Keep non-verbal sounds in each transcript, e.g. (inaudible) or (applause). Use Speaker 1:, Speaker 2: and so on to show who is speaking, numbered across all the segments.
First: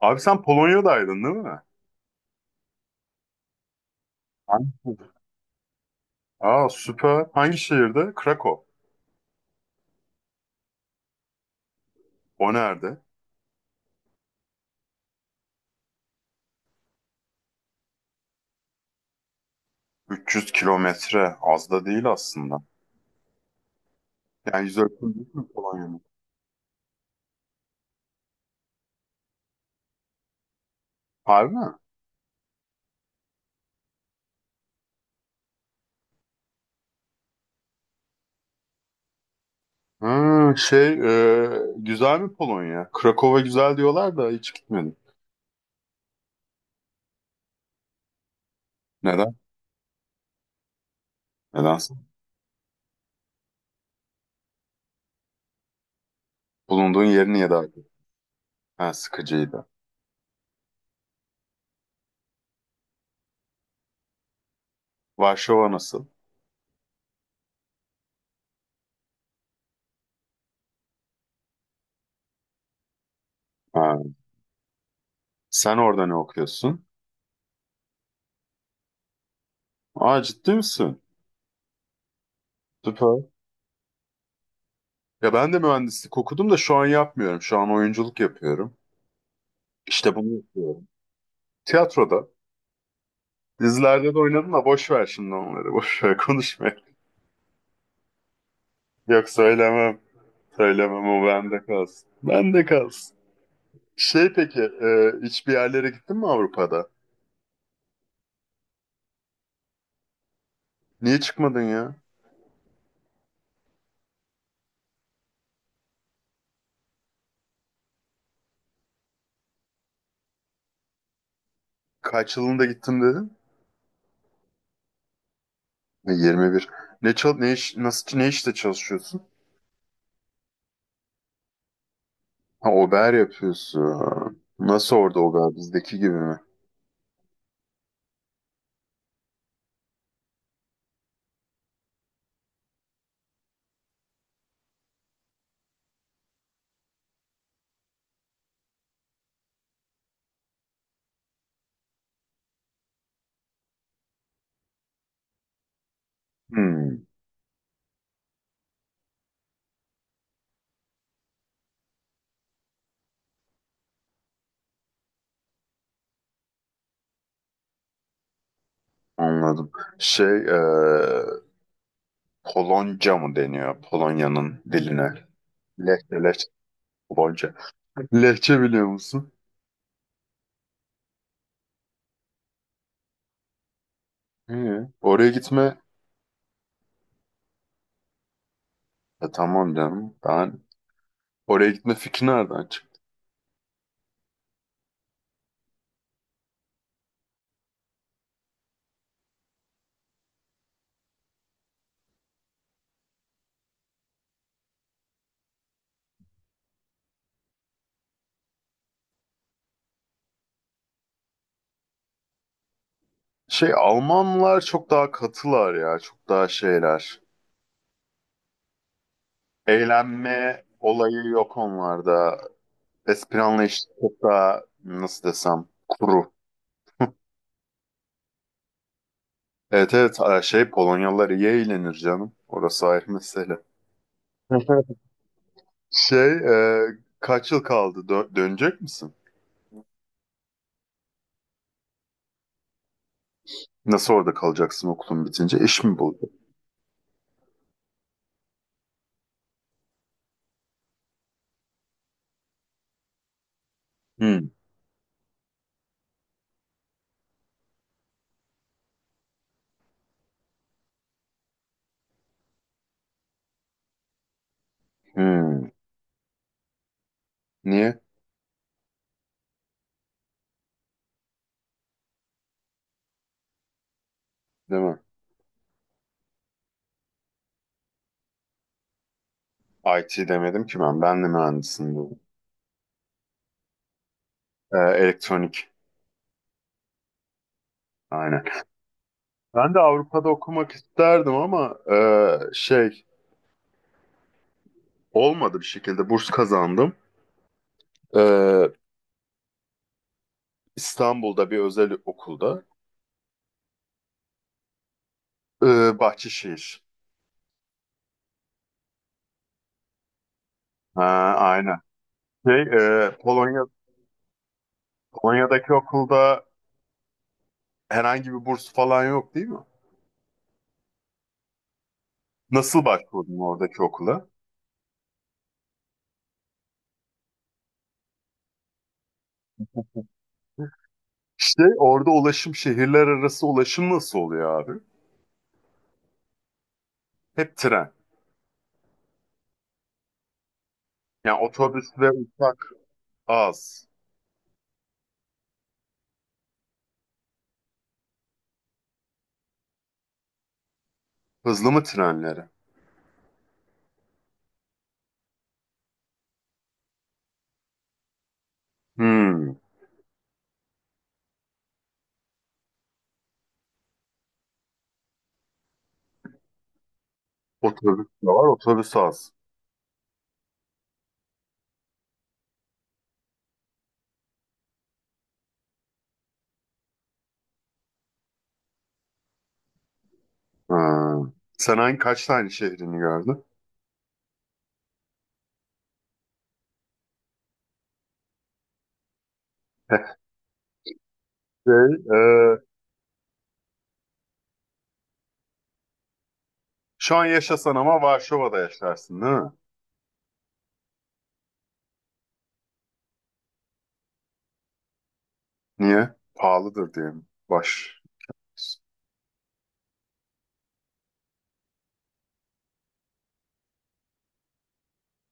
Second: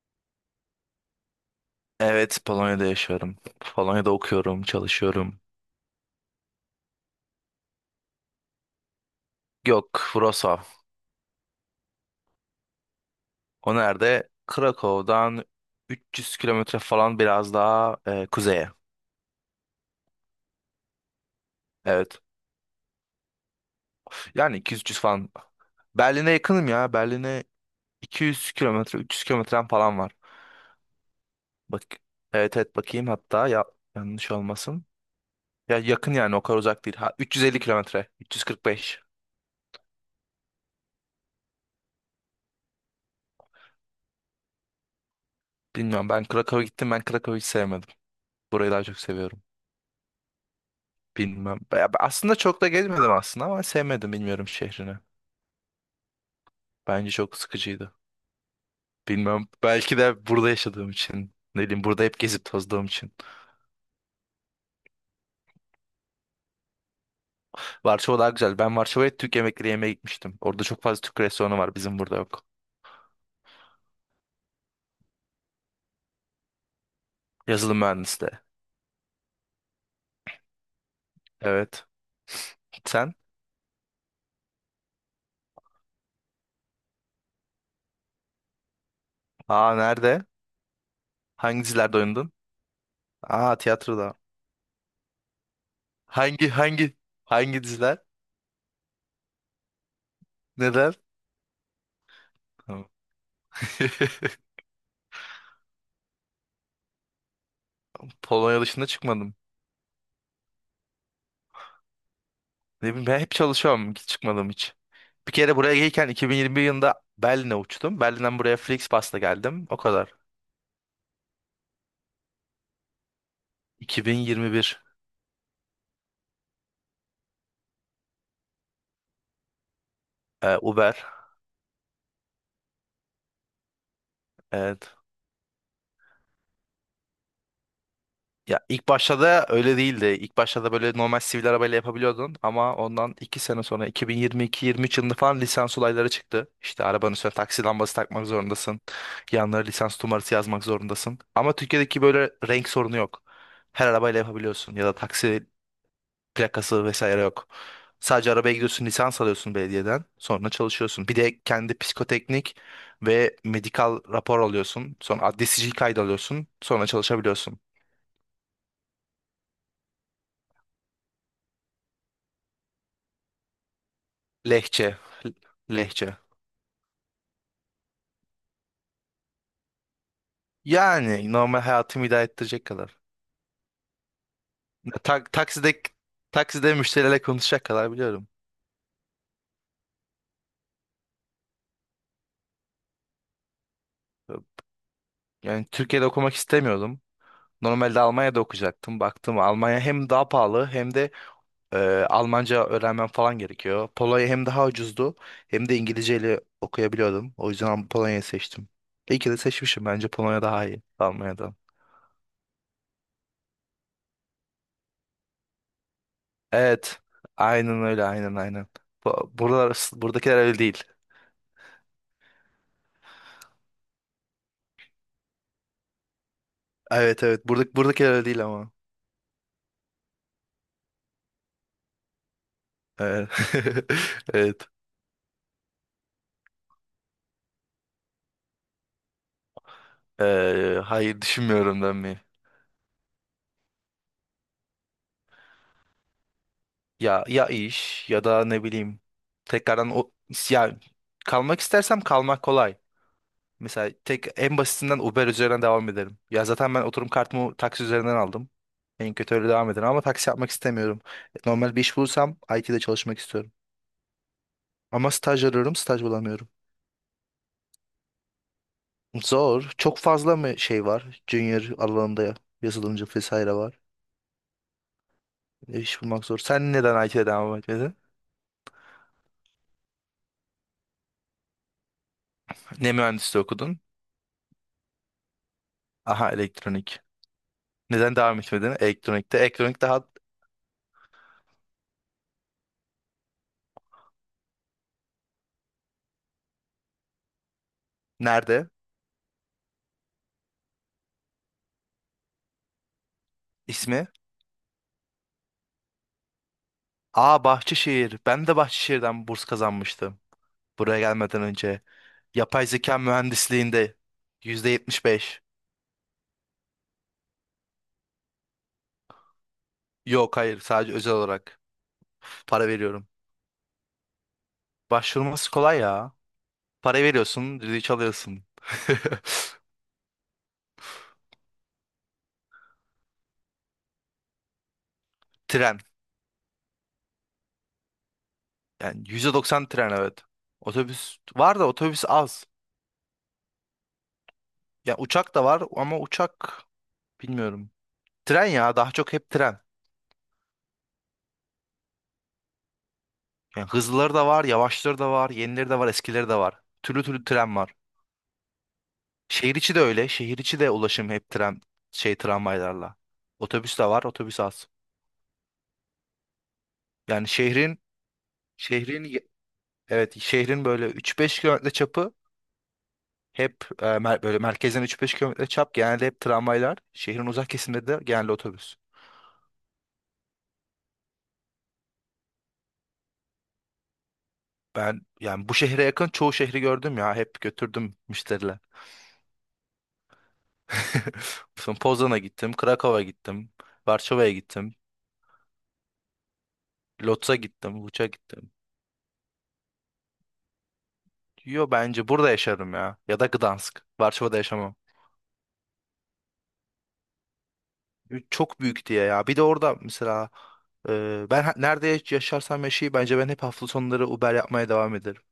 Speaker 1: Abi, sen Polonya'daydın değil mi?
Speaker 2: Evet, Polonya'da yaşıyorum. Polonya'da okuyorum,
Speaker 1: Şehir?
Speaker 2: çalışıyorum.
Speaker 1: Aa, süper. Hangi şehirde? Krakow.
Speaker 2: Yok, Wrocław.
Speaker 1: O nerede?
Speaker 2: O nerede? Krakow'dan 300 kilometre falan biraz daha kuzeye.
Speaker 1: 300 kilometre. Az da değil
Speaker 2: Evet.
Speaker 1: aslında.
Speaker 2: Yani
Speaker 1: Yani yüz
Speaker 2: 200-300
Speaker 1: ölçümü
Speaker 2: falan.
Speaker 1: değil mi Polonya'nın?
Speaker 2: Berlin'e yakınım ya. Berlin'e 200 kilometre, 300 kilometrem falan var.
Speaker 1: Harbi mi?
Speaker 2: Bak, evet evet bakayım hatta ya yanlış olmasın. Ya yakın yani o kadar uzak değil. Ha, 350 kilometre, 345.
Speaker 1: Hı, şey Güzel mi Polonya? Krakow'a güzel diyorlar da hiç gitmedim.
Speaker 2: Bilmiyorum ben Krakow'a gittim ben Krakow'u hiç sevmedim. Burayı daha çok
Speaker 1: Neden?
Speaker 2: seviyorum. Bilmem. Ya
Speaker 1: Nedense.
Speaker 2: ben aslında çok da gezmedim aslında ama sevmedim bilmiyorum şehrini.
Speaker 1: Bulunduğun
Speaker 2: Bence
Speaker 1: yer
Speaker 2: çok
Speaker 1: niye daha iyi?
Speaker 2: sıkıcıydı.
Speaker 1: Ha,
Speaker 2: Bilmem.
Speaker 1: sıkıcıydı.
Speaker 2: Belki de burada yaşadığım için. Ne bileyim burada hep gezip tozduğum için.
Speaker 1: Varşova nasıl?
Speaker 2: Varşova daha güzel. Ben Varşova'ya Türk yemekleri yemeye gitmiştim. Orada çok fazla Türk restoranı var. Bizim burada yok.
Speaker 1: Ha, sen orada ne okuyorsun?
Speaker 2: Yazılım mühendisliği.
Speaker 1: Aa, ciddi misin?
Speaker 2: Evet. Sen?
Speaker 1: Süper. Ya ben de mühendislik okudum da şu an yapmıyorum. Şu an oyunculuk yapıyorum.
Speaker 2: Aa
Speaker 1: İşte
Speaker 2: nerede?
Speaker 1: bunu yapıyorum.
Speaker 2: Hangi dizilerde
Speaker 1: Tiyatroda,
Speaker 2: oynadın? Aa tiyatroda.
Speaker 1: dizilerde de oynadım da boş ver şimdi onları. Boş ver,
Speaker 2: Hangi
Speaker 1: konuşma. (laughs)
Speaker 2: hangi hangi diziler?
Speaker 1: Yok, söylemem.
Speaker 2: Neden?
Speaker 1: Söylemem, o bende kalsın. Bende
Speaker 2: Tamam.
Speaker 1: kalsın.
Speaker 2: (laughs)
Speaker 1: Hiçbir yerlere gittin mi Avrupa'da?
Speaker 2: Polonya dışında çıkmadım.
Speaker 1: Niye çıkmadın ya?
Speaker 2: Ne bileyim, ben hep çalışıyorum hiç çıkmadım hiç. Bir kere buraya gelirken 2021 yılında Berlin'e uçtum. Berlin'den buraya Flixbus'la geldim. O kadar.
Speaker 1: Kaç yılında gittim dedin?
Speaker 2: 2021.
Speaker 1: 21. Ne işte çalışıyorsun?
Speaker 2: Uber.
Speaker 1: Ha, ober yapıyorsun.
Speaker 2: Evet.
Speaker 1: Nasıl, orada ober bizdeki gibi mi?
Speaker 2: Ya ilk başta da öyle değildi. İlk başta da böyle normal sivil arabayla yapabiliyordun ama ondan 2 sene sonra 2022-23 yılında falan lisans olayları çıktı. İşte arabanın üstüne taksi lambası takmak zorundasın. Yanlara lisans numarası yazmak zorundasın. Ama Türkiye'deki böyle renk sorunu yok. Her arabayla yapabiliyorsun ya da taksi plakası
Speaker 1: Hmm,
Speaker 2: vesaire yok. Sadece arabaya gidiyorsun, lisans alıyorsun belediyeden. Sonra çalışıyorsun. Bir de kendi psikoteknik ve medikal rapor alıyorsun. Sonra adli sicil kaydı alıyorsun. Sonra çalışabiliyorsun.
Speaker 1: anladım. Şey, e, Polonca mı deniyor Polonya'nın
Speaker 2: Lehçe.
Speaker 1: diline?
Speaker 2: Lehçe.
Speaker 1: Lehçe, Gonca. Lehçe biliyor musun?
Speaker 2: Yani normal hayatımı idare ettirecek kadar.
Speaker 1: Hı. Oraya
Speaker 2: Tak,
Speaker 1: gitme.
Speaker 2: takside takside müşterilerle konuşacak kadar biliyorum.
Speaker 1: Tamam canım. Oraya gitme fikri nereden çıktı?
Speaker 2: Yani Türkiye'de okumak istemiyordum. Normalde Almanya'da okuyacaktım. Baktım Almanya hem daha pahalı hem de Ee, Almanca öğrenmem falan gerekiyor. Polonya hem daha ucuzdu hem de İngilizceyle okuyabiliyordum. O yüzden Polonya'yı seçtim. İyi ki de seçmişim. Bence Polonya daha iyi Almanya'dan.
Speaker 1: Şey, Almanlar çok daha katılar ya. Çok daha
Speaker 2: Evet.
Speaker 1: şeyler.
Speaker 2: Aynen öyle. Aynen aynen. Buralar, buradakiler öyle
Speaker 1: Eğlenme
Speaker 2: değil.
Speaker 1: olayı yok onlarda. Espri anlayışı çok daha nasıl desem, kuru.
Speaker 2: Evet evet. Burada, buradakiler öyle değil ama.
Speaker 1: Evet, evet, Polonyalılar iyi eğlenir canım. Orası ayrı
Speaker 2: Evet.
Speaker 1: mesele.
Speaker 2: (laughs)
Speaker 1: (laughs)
Speaker 2: Evet.
Speaker 1: Şey e, Kaç yıl kaldı? Dönecek misin?
Speaker 2: Hayır düşünmüyorum dönmeyi.
Speaker 1: Nasıl orada kalacaksın okulun bitince? İş mi buldun?
Speaker 2: Ya iş ya da ne bileyim tekrardan o ya kalmak istersem kalmak kolay. Mesela tek
Speaker 1: Hmm.
Speaker 2: en basitinden Uber üzerinden devam edelim. Ya zaten ben oturum kartımı taksi üzerinden aldım. En kötü öyle devam edelim ama taksi yapmak istemiyorum. Normal bir iş bulursam IT'de çalışmak istiyorum. Ama staj
Speaker 1: Hmm.
Speaker 2: arıyorum, staj bulamıyorum.
Speaker 1: Niye
Speaker 2: Zor. Çok fazla mı şey var? Junior alanında yazılımcı vesaire var.
Speaker 1: Değil mi?
Speaker 2: İş bulmak zor. Sen neden IT'de devam etmedin?
Speaker 1: IT demedim ki ben. Ben de mühendisim bu.
Speaker 2: Ne mühendisliği okudun?
Speaker 1: Elektronik.
Speaker 2: Aha elektronik. Neden devam
Speaker 1: Aynen.
Speaker 2: etmedin? Elektronikte.
Speaker 1: Ben de
Speaker 2: Elektronik daha
Speaker 1: Avrupa'da okumak isterdim ama olmadı bir şekilde. Burs kazandım.
Speaker 2: nerede?
Speaker 1: Ee, İstanbul'da bir özel okulda.
Speaker 2: İsmi?
Speaker 1: Bahçeşehir.
Speaker 2: Aa Bahçeşehir. Ben de Bahçeşehir'den burs kazanmıştım buraya
Speaker 1: Ha,
Speaker 2: gelmeden
Speaker 1: aynen.
Speaker 2: önce.
Speaker 1: Şey,
Speaker 2: Yapay zeka
Speaker 1: e, Polonya,
Speaker 2: mühendisliğinde %75.
Speaker 1: Polonya'daki okulda herhangi bir burs falan yok değil mi?
Speaker 2: Yok hayır sadece özel olarak para
Speaker 1: Nasıl
Speaker 2: veriyorum.
Speaker 1: başvurdun oradaki okula?
Speaker 2: Başvurması kolay ya. Para veriyorsun, düdüğü alıyorsun. (laughs)
Speaker 1: İşte orada ulaşım, şehirler arası ulaşım nasıl oluyor abi?
Speaker 2: Tren.
Speaker 1: Hep tren.
Speaker 2: Yani %90 tren evet. Otobüs
Speaker 1: Yani
Speaker 2: var da otobüs
Speaker 1: otobüsle
Speaker 2: az.
Speaker 1: uçak az.
Speaker 2: Ya uçak da var ama uçak bilmiyorum. Tren ya daha çok hep tren.
Speaker 1: Hızlı mı trenleri?
Speaker 2: Yani hızlıları da var, yavaşları da var, yenileri de var, eskileri de var. Türlü türlü tren var.
Speaker 1: Hmm.
Speaker 2: Şehir içi de öyle. Şehir içi de ulaşım hep tren şey tramvaylarla. Otobüs de var, otobüs az. Yani
Speaker 1: Otobüs de var, otobüs
Speaker 2: şehrin ye-
Speaker 1: az.
Speaker 2: evet şehrin böyle üç beş kilometre çapı hep böyle merkezden üç beş kilometre çap genelde hep tramvaylar. Şehrin uzak kesiminde de genelde otobüs.
Speaker 1: Ha. Sen hangi Kaç tane şehrini gördün?
Speaker 2: Ben yani bu şehre yakın çoğu şehri gördüm ya. Hep götürdüm müşteriler.
Speaker 1: (laughs)
Speaker 2: (laughs) Son
Speaker 1: Şey, e,
Speaker 2: Poznan'a gittim, Krakow'a gittim, Varşova'ya gittim,
Speaker 1: Şu an
Speaker 2: Lodz'a
Speaker 1: yaşasan
Speaker 2: gittim,
Speaker 1: ama
Speaker 2: Buç'a gittim.
Speaker 1: Varşova'da yaşarsın değil mi?
Speaker 2: Yo bence burada yaşarım ya. Ya da Gdansk. Varşova'da yaşamam.
Speaker 1: Niye? Pahalıdır diye mi? Baş.
Speaker 2: Çok büyük diye ya. Bir de orada mesela nerede yaşarsam yaşayayım bence ben hep hafta sonları Uber yapmaya devam ederim.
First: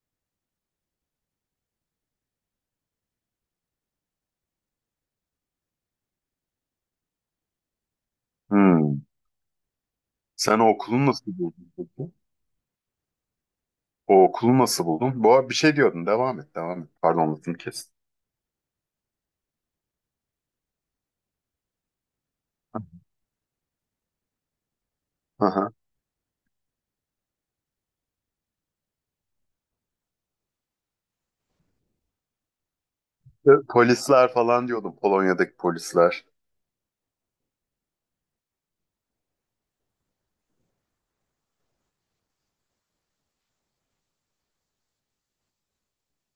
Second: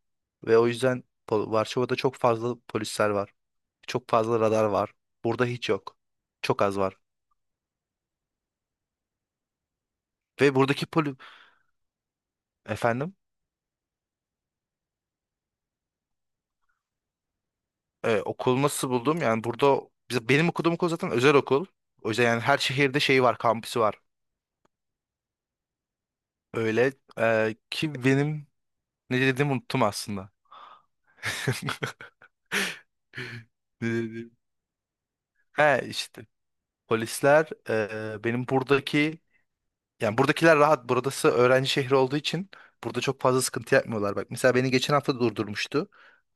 Speaker 2: Ve o yüzden Varşova'da çok fazla polisler var. Çok fazla radar var. Burada hiç yok. Çok az var.
Speaker 1: Hmm.
Speaker 2: Ve
Speaker 1: Sen o
Speaker 2: buradaki
Speaker 1: okulu nasıl buldun peki?
Speaker 2: efendim.
Speaker 1: O okulu nasıl buldun? Bu arada bir şey diyordun. Devam et, devam et. Pardon, lafını kestim.
Speaker 2: Okulu nasıl buldum? Yani burada benim okuduğum okul zaten özel okul. O yüzden yani her şehirde şeyi var, kampüsü var.
Speaker 1: Aha.
Speaker 2: Öyle ki benim ne dediğimi unuttum aslında. (laughs) Ne dediğimi-
Speaker 1: Polisler falan diyordum, Polonya'daki
Speaker 2: He işte.
Speaker 1: polisler.
Speaker 2: Polisler, benim buradaki yani buradakiler rahat. Burası öğrenci şehri olduğu için burada çok fazla sıkıntı yapmıyorlar. Bak mesela beni geçen hafta durdurmuştu.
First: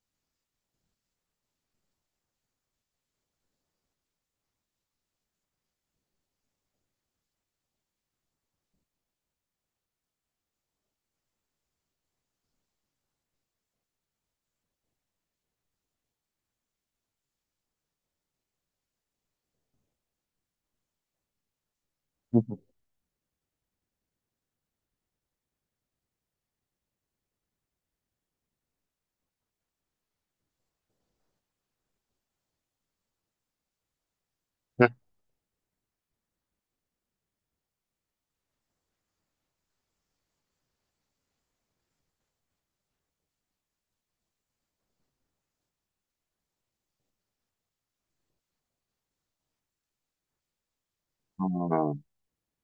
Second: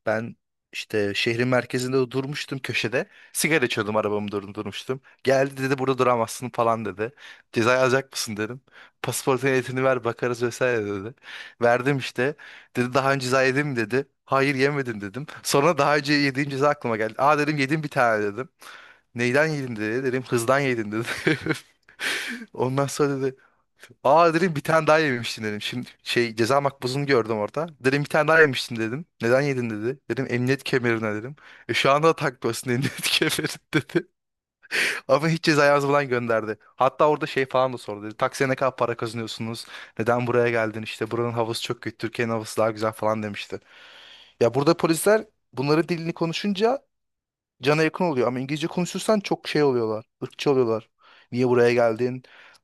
Speaker 2: Ben işte şehrin merkezinde durmuştum köşede. Sigara içiyordum arabamı durdurmuştum. Geldi dedi burada duramazsın falan dedi. Ceza alacak mısın dedim. Pasaportun ehliyetini ver bakarız vesaire dedi. Verdim işte. Dedi daha önce ceza yedin mi dedi. Hayır yemedim dedim. Sonra daha önce yediğim ceza aklıma geldi. Aa dedim yedim bir tane dedim. Neyden yedin dedi. Dedim hızdan yedin dedi. (laughs)
Speaker 1: (laughs)
Speaker 2: Ondan sonra dedi Aa dedim bir tane daha yemiştin dedim. Şimdi şey ceza makbuzunu gördüm orada. Dedim bir tane daha yemiştin dedim. Neden yedin dedi. Dedim emniyet kemerine dedim. Şu anda da takmıyorsun (laughs) emniyet kemerini dedi. Ama hiç ceza yazmadan gönderdi. Hatta orada şey falan da sordu dedi. Taksiye ne kadar para kazanıyorsunuz? Neden buraya geldin? İşte buranın havası çok kötü. Türkiye'nin havası daha güzel falan demişti. Ya burada polisler bunların dilini konuşunca cana yakın oluyor. Ama İngilizce konuşursan çok şey oluyorlar. Irkçı oluyorlar. Niye buraya
Speaker 1: Ha.
Speaker 2: geldin?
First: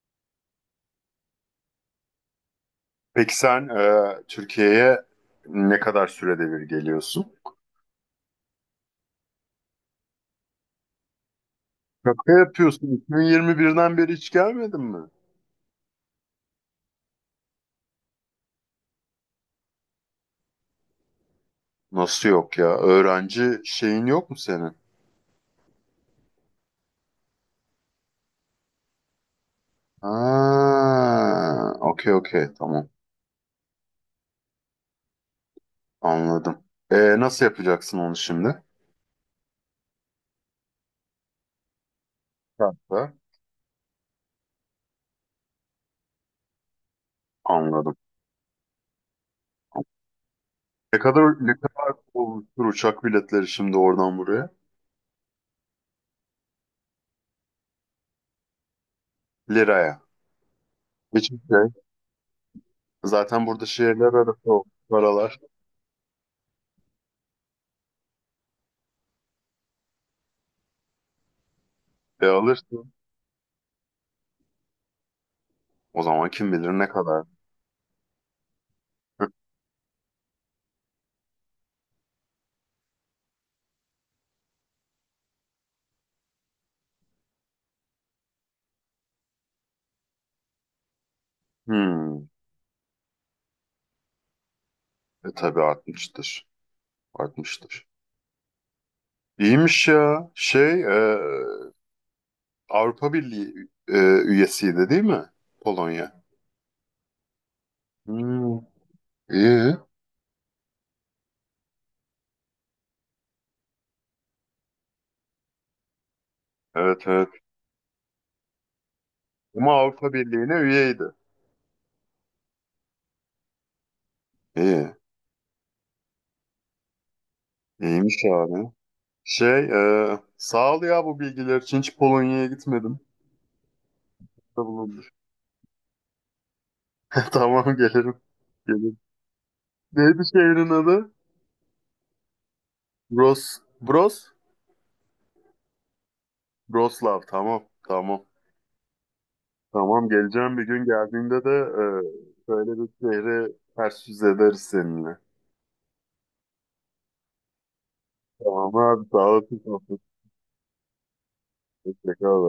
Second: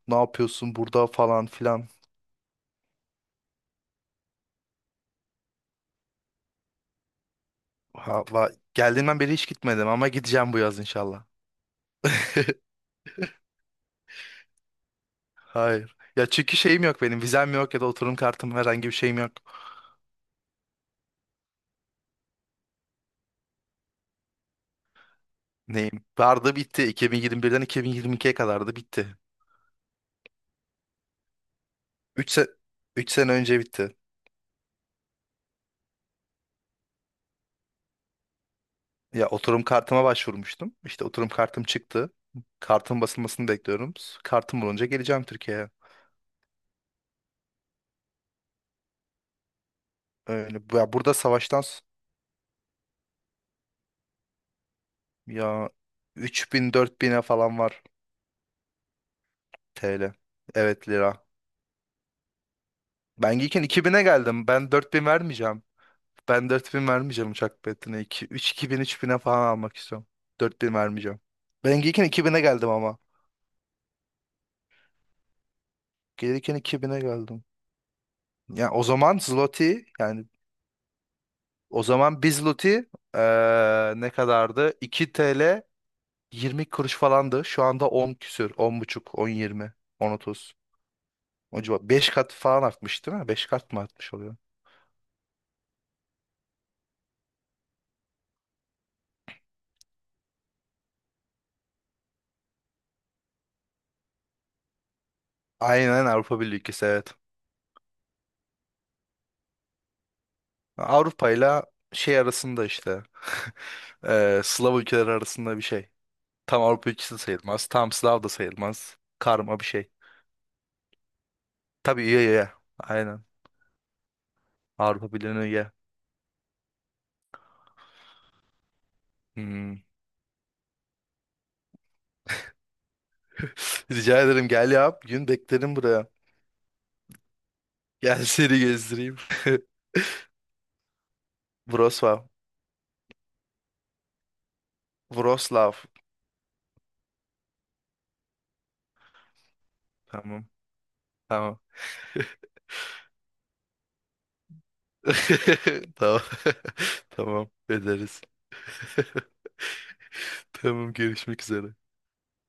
Speaker 2: Ne yapıyorsun burada falan filan.
Speaker 1: Peki sen Türkiye'ye ne kadar sürede bir geliyorsun?
Speaker 2: Ha, geldiğimden beri hiç gitmedim ama gideceğim bu yaz inşallah.
Speaker 1: Şaka
Speaker 2: (laughs)
Speaker 1: yapıyorsun. 2021'den beri hiç gelmedin mi?
Speaker 2: Hayır. Ya çünkü şeyim yok benim. Vizem yok ya da oturum kartım herhangi bir şeyim yok.
Speaker 1: Nasıl yok ya? Öğrenci şeyin yok mu senin?
Speaker 2: Neyim? Vardı bitti. 2021'den 2022'ye kadardı bitti.
Speaker 1: Ha, okey,
Speaker 2: 3
Speaker 1: okey,
Speaker 2: se
Speaker 1: tamam,
Speaker 2: 3 sene önce bitti.
Speaker 1: anladım. E, nasıl yapacaksın onu şimdi?
Speaker 2: Ya oturum kartıma başvurmuştum. İşte oturum kartım çıktı. Kartın
Speaker 1: Uçakla.
Speaker 2: basılmasını bekliyorum. Kartım bulunca geleceğim Türkiye'ye.
Speaker 1: Anladım.
Speaker 2: Öyle.
Speaker 1: Ne kadar olmuştur uçak biletleri şimdi oradan buraya?
Speaker 2: Ya 3000 bin'e falan var
Speaker 1: Liraya.
Speaker 2: TL. Evet lira.
Speaker 1: Hiçbir şey.
Speaker 2: Ben
Speaker 1: Zaten
Speaker 2: gelirken
Speaker 1: burada
Speaker 2: 2000'e
Speaker 1: şehirler arası
Speaker 2: geldim.
Speaker 1: o
Speaker 2: Ben 4000
Speaker 1: paralar.
Speaker 2: vermeyeceğim. Ben 4000 vermeyeceğim uçak biletine. İki bin üç bine falan almak istiyorum. Dört bin vermeyeceğim. Ben gelirken iki
Speaker 1: E,
Speaker 2: bine geldim
Speaker 1: alırsın.
Speaker 2: ama.
Speaker 1: O zaman kim
Speaker 2: Gelirken
Speaker 1: bilir
Speaker 2: iki
Speaker 1: ne
Speaker 2: bine
Speaker 1: kadar.
Speaker 2: geldim. Ya o zaman
Speaker 1: (laughs)
Speaker 2: zloty yani o zaman bir zloty ne kadardı? 2 TL 20 kuruş falandı. Şu anda 10 küsür. On buçuk, 10 20 10 otuz. O civar. 5
Speaker 1: Hmm.
Speaker 2: kat falan artmış değil mi? 5 kat mı artmış oluyor?
Speaker 1: E tabii, 60'tır. 60'tır. İyiymiş ya. Avrupa Birliği üyesiydi değil mi?
Speaker 2: Aynen
Speaker 1: Polonya.
Speaker 2: Avrupa Birliği ülkesi evet.
Speaker 1: Hmm. İyi.
Speaker 2: Avrupa ile şey arasında işte. (laughs) Slav ülkeleri arasında bir şey. Tam Avrupa
Speaker 1: Evet,
Speaker 2: ülkesi de
Speaker 1: evet.
Speaker 2: sayılmaz. Tam Slav da sayılmaz. Karma bir
Speaker 1: Ama
Speaker 2: şey.
Speaker 1: Avrupa Birliği'ne üyeydi.
Speaker 2: Tabii üye üye. Aynen.
Speaker 1: İyi.
Speaker 2: Avrupa Birliği'ne üye.
Speaker 1: İyiymiş abi. Şey
Speaker 2: Hmm.
Speaker 1: Sağ ol ya bu bilgiler için. Hiç Polonya'ya gitmedim.
Speaker 2: (laughs) Rica ederim
Speaker 1: Da
Speaker 2: gel ya.
Speaker 1: bulundur.
Speaker 2: Bir gün beklerim buraya.
Speaker 1: (laughs) Tamam, gelirim.
Speaker 2: Gel seni
Speaker 1: Gelirim.
Speaker 2: gezdireyim. (laughs)
Speaker 1: Neydi şehrin adı?
Speaker 2: Wrocław.
Speaker 1: Bros. Bros.
Speaker 2: Wrocław.
Speaker 1: Broslav. Tamam. Tamam. Tamam,
Speaker 2: Tamam.
Speaker 1: geleceğim, bir gün geldiğinde de
Speaker 2: Tamam.
Speaker 1: şöyle bir şehri ters yüz ederiz seninle.
Speaker 2: (laughs) Tamam. (laughs) Tamam. Ederiz.
Speaker 1: Tamam abi, sağ
Speaker 2: (laughs)
Speaker 1: olasın.
Speaker 2: Tamam görüşmek üzere.
Speaker 1: Hoşçakal.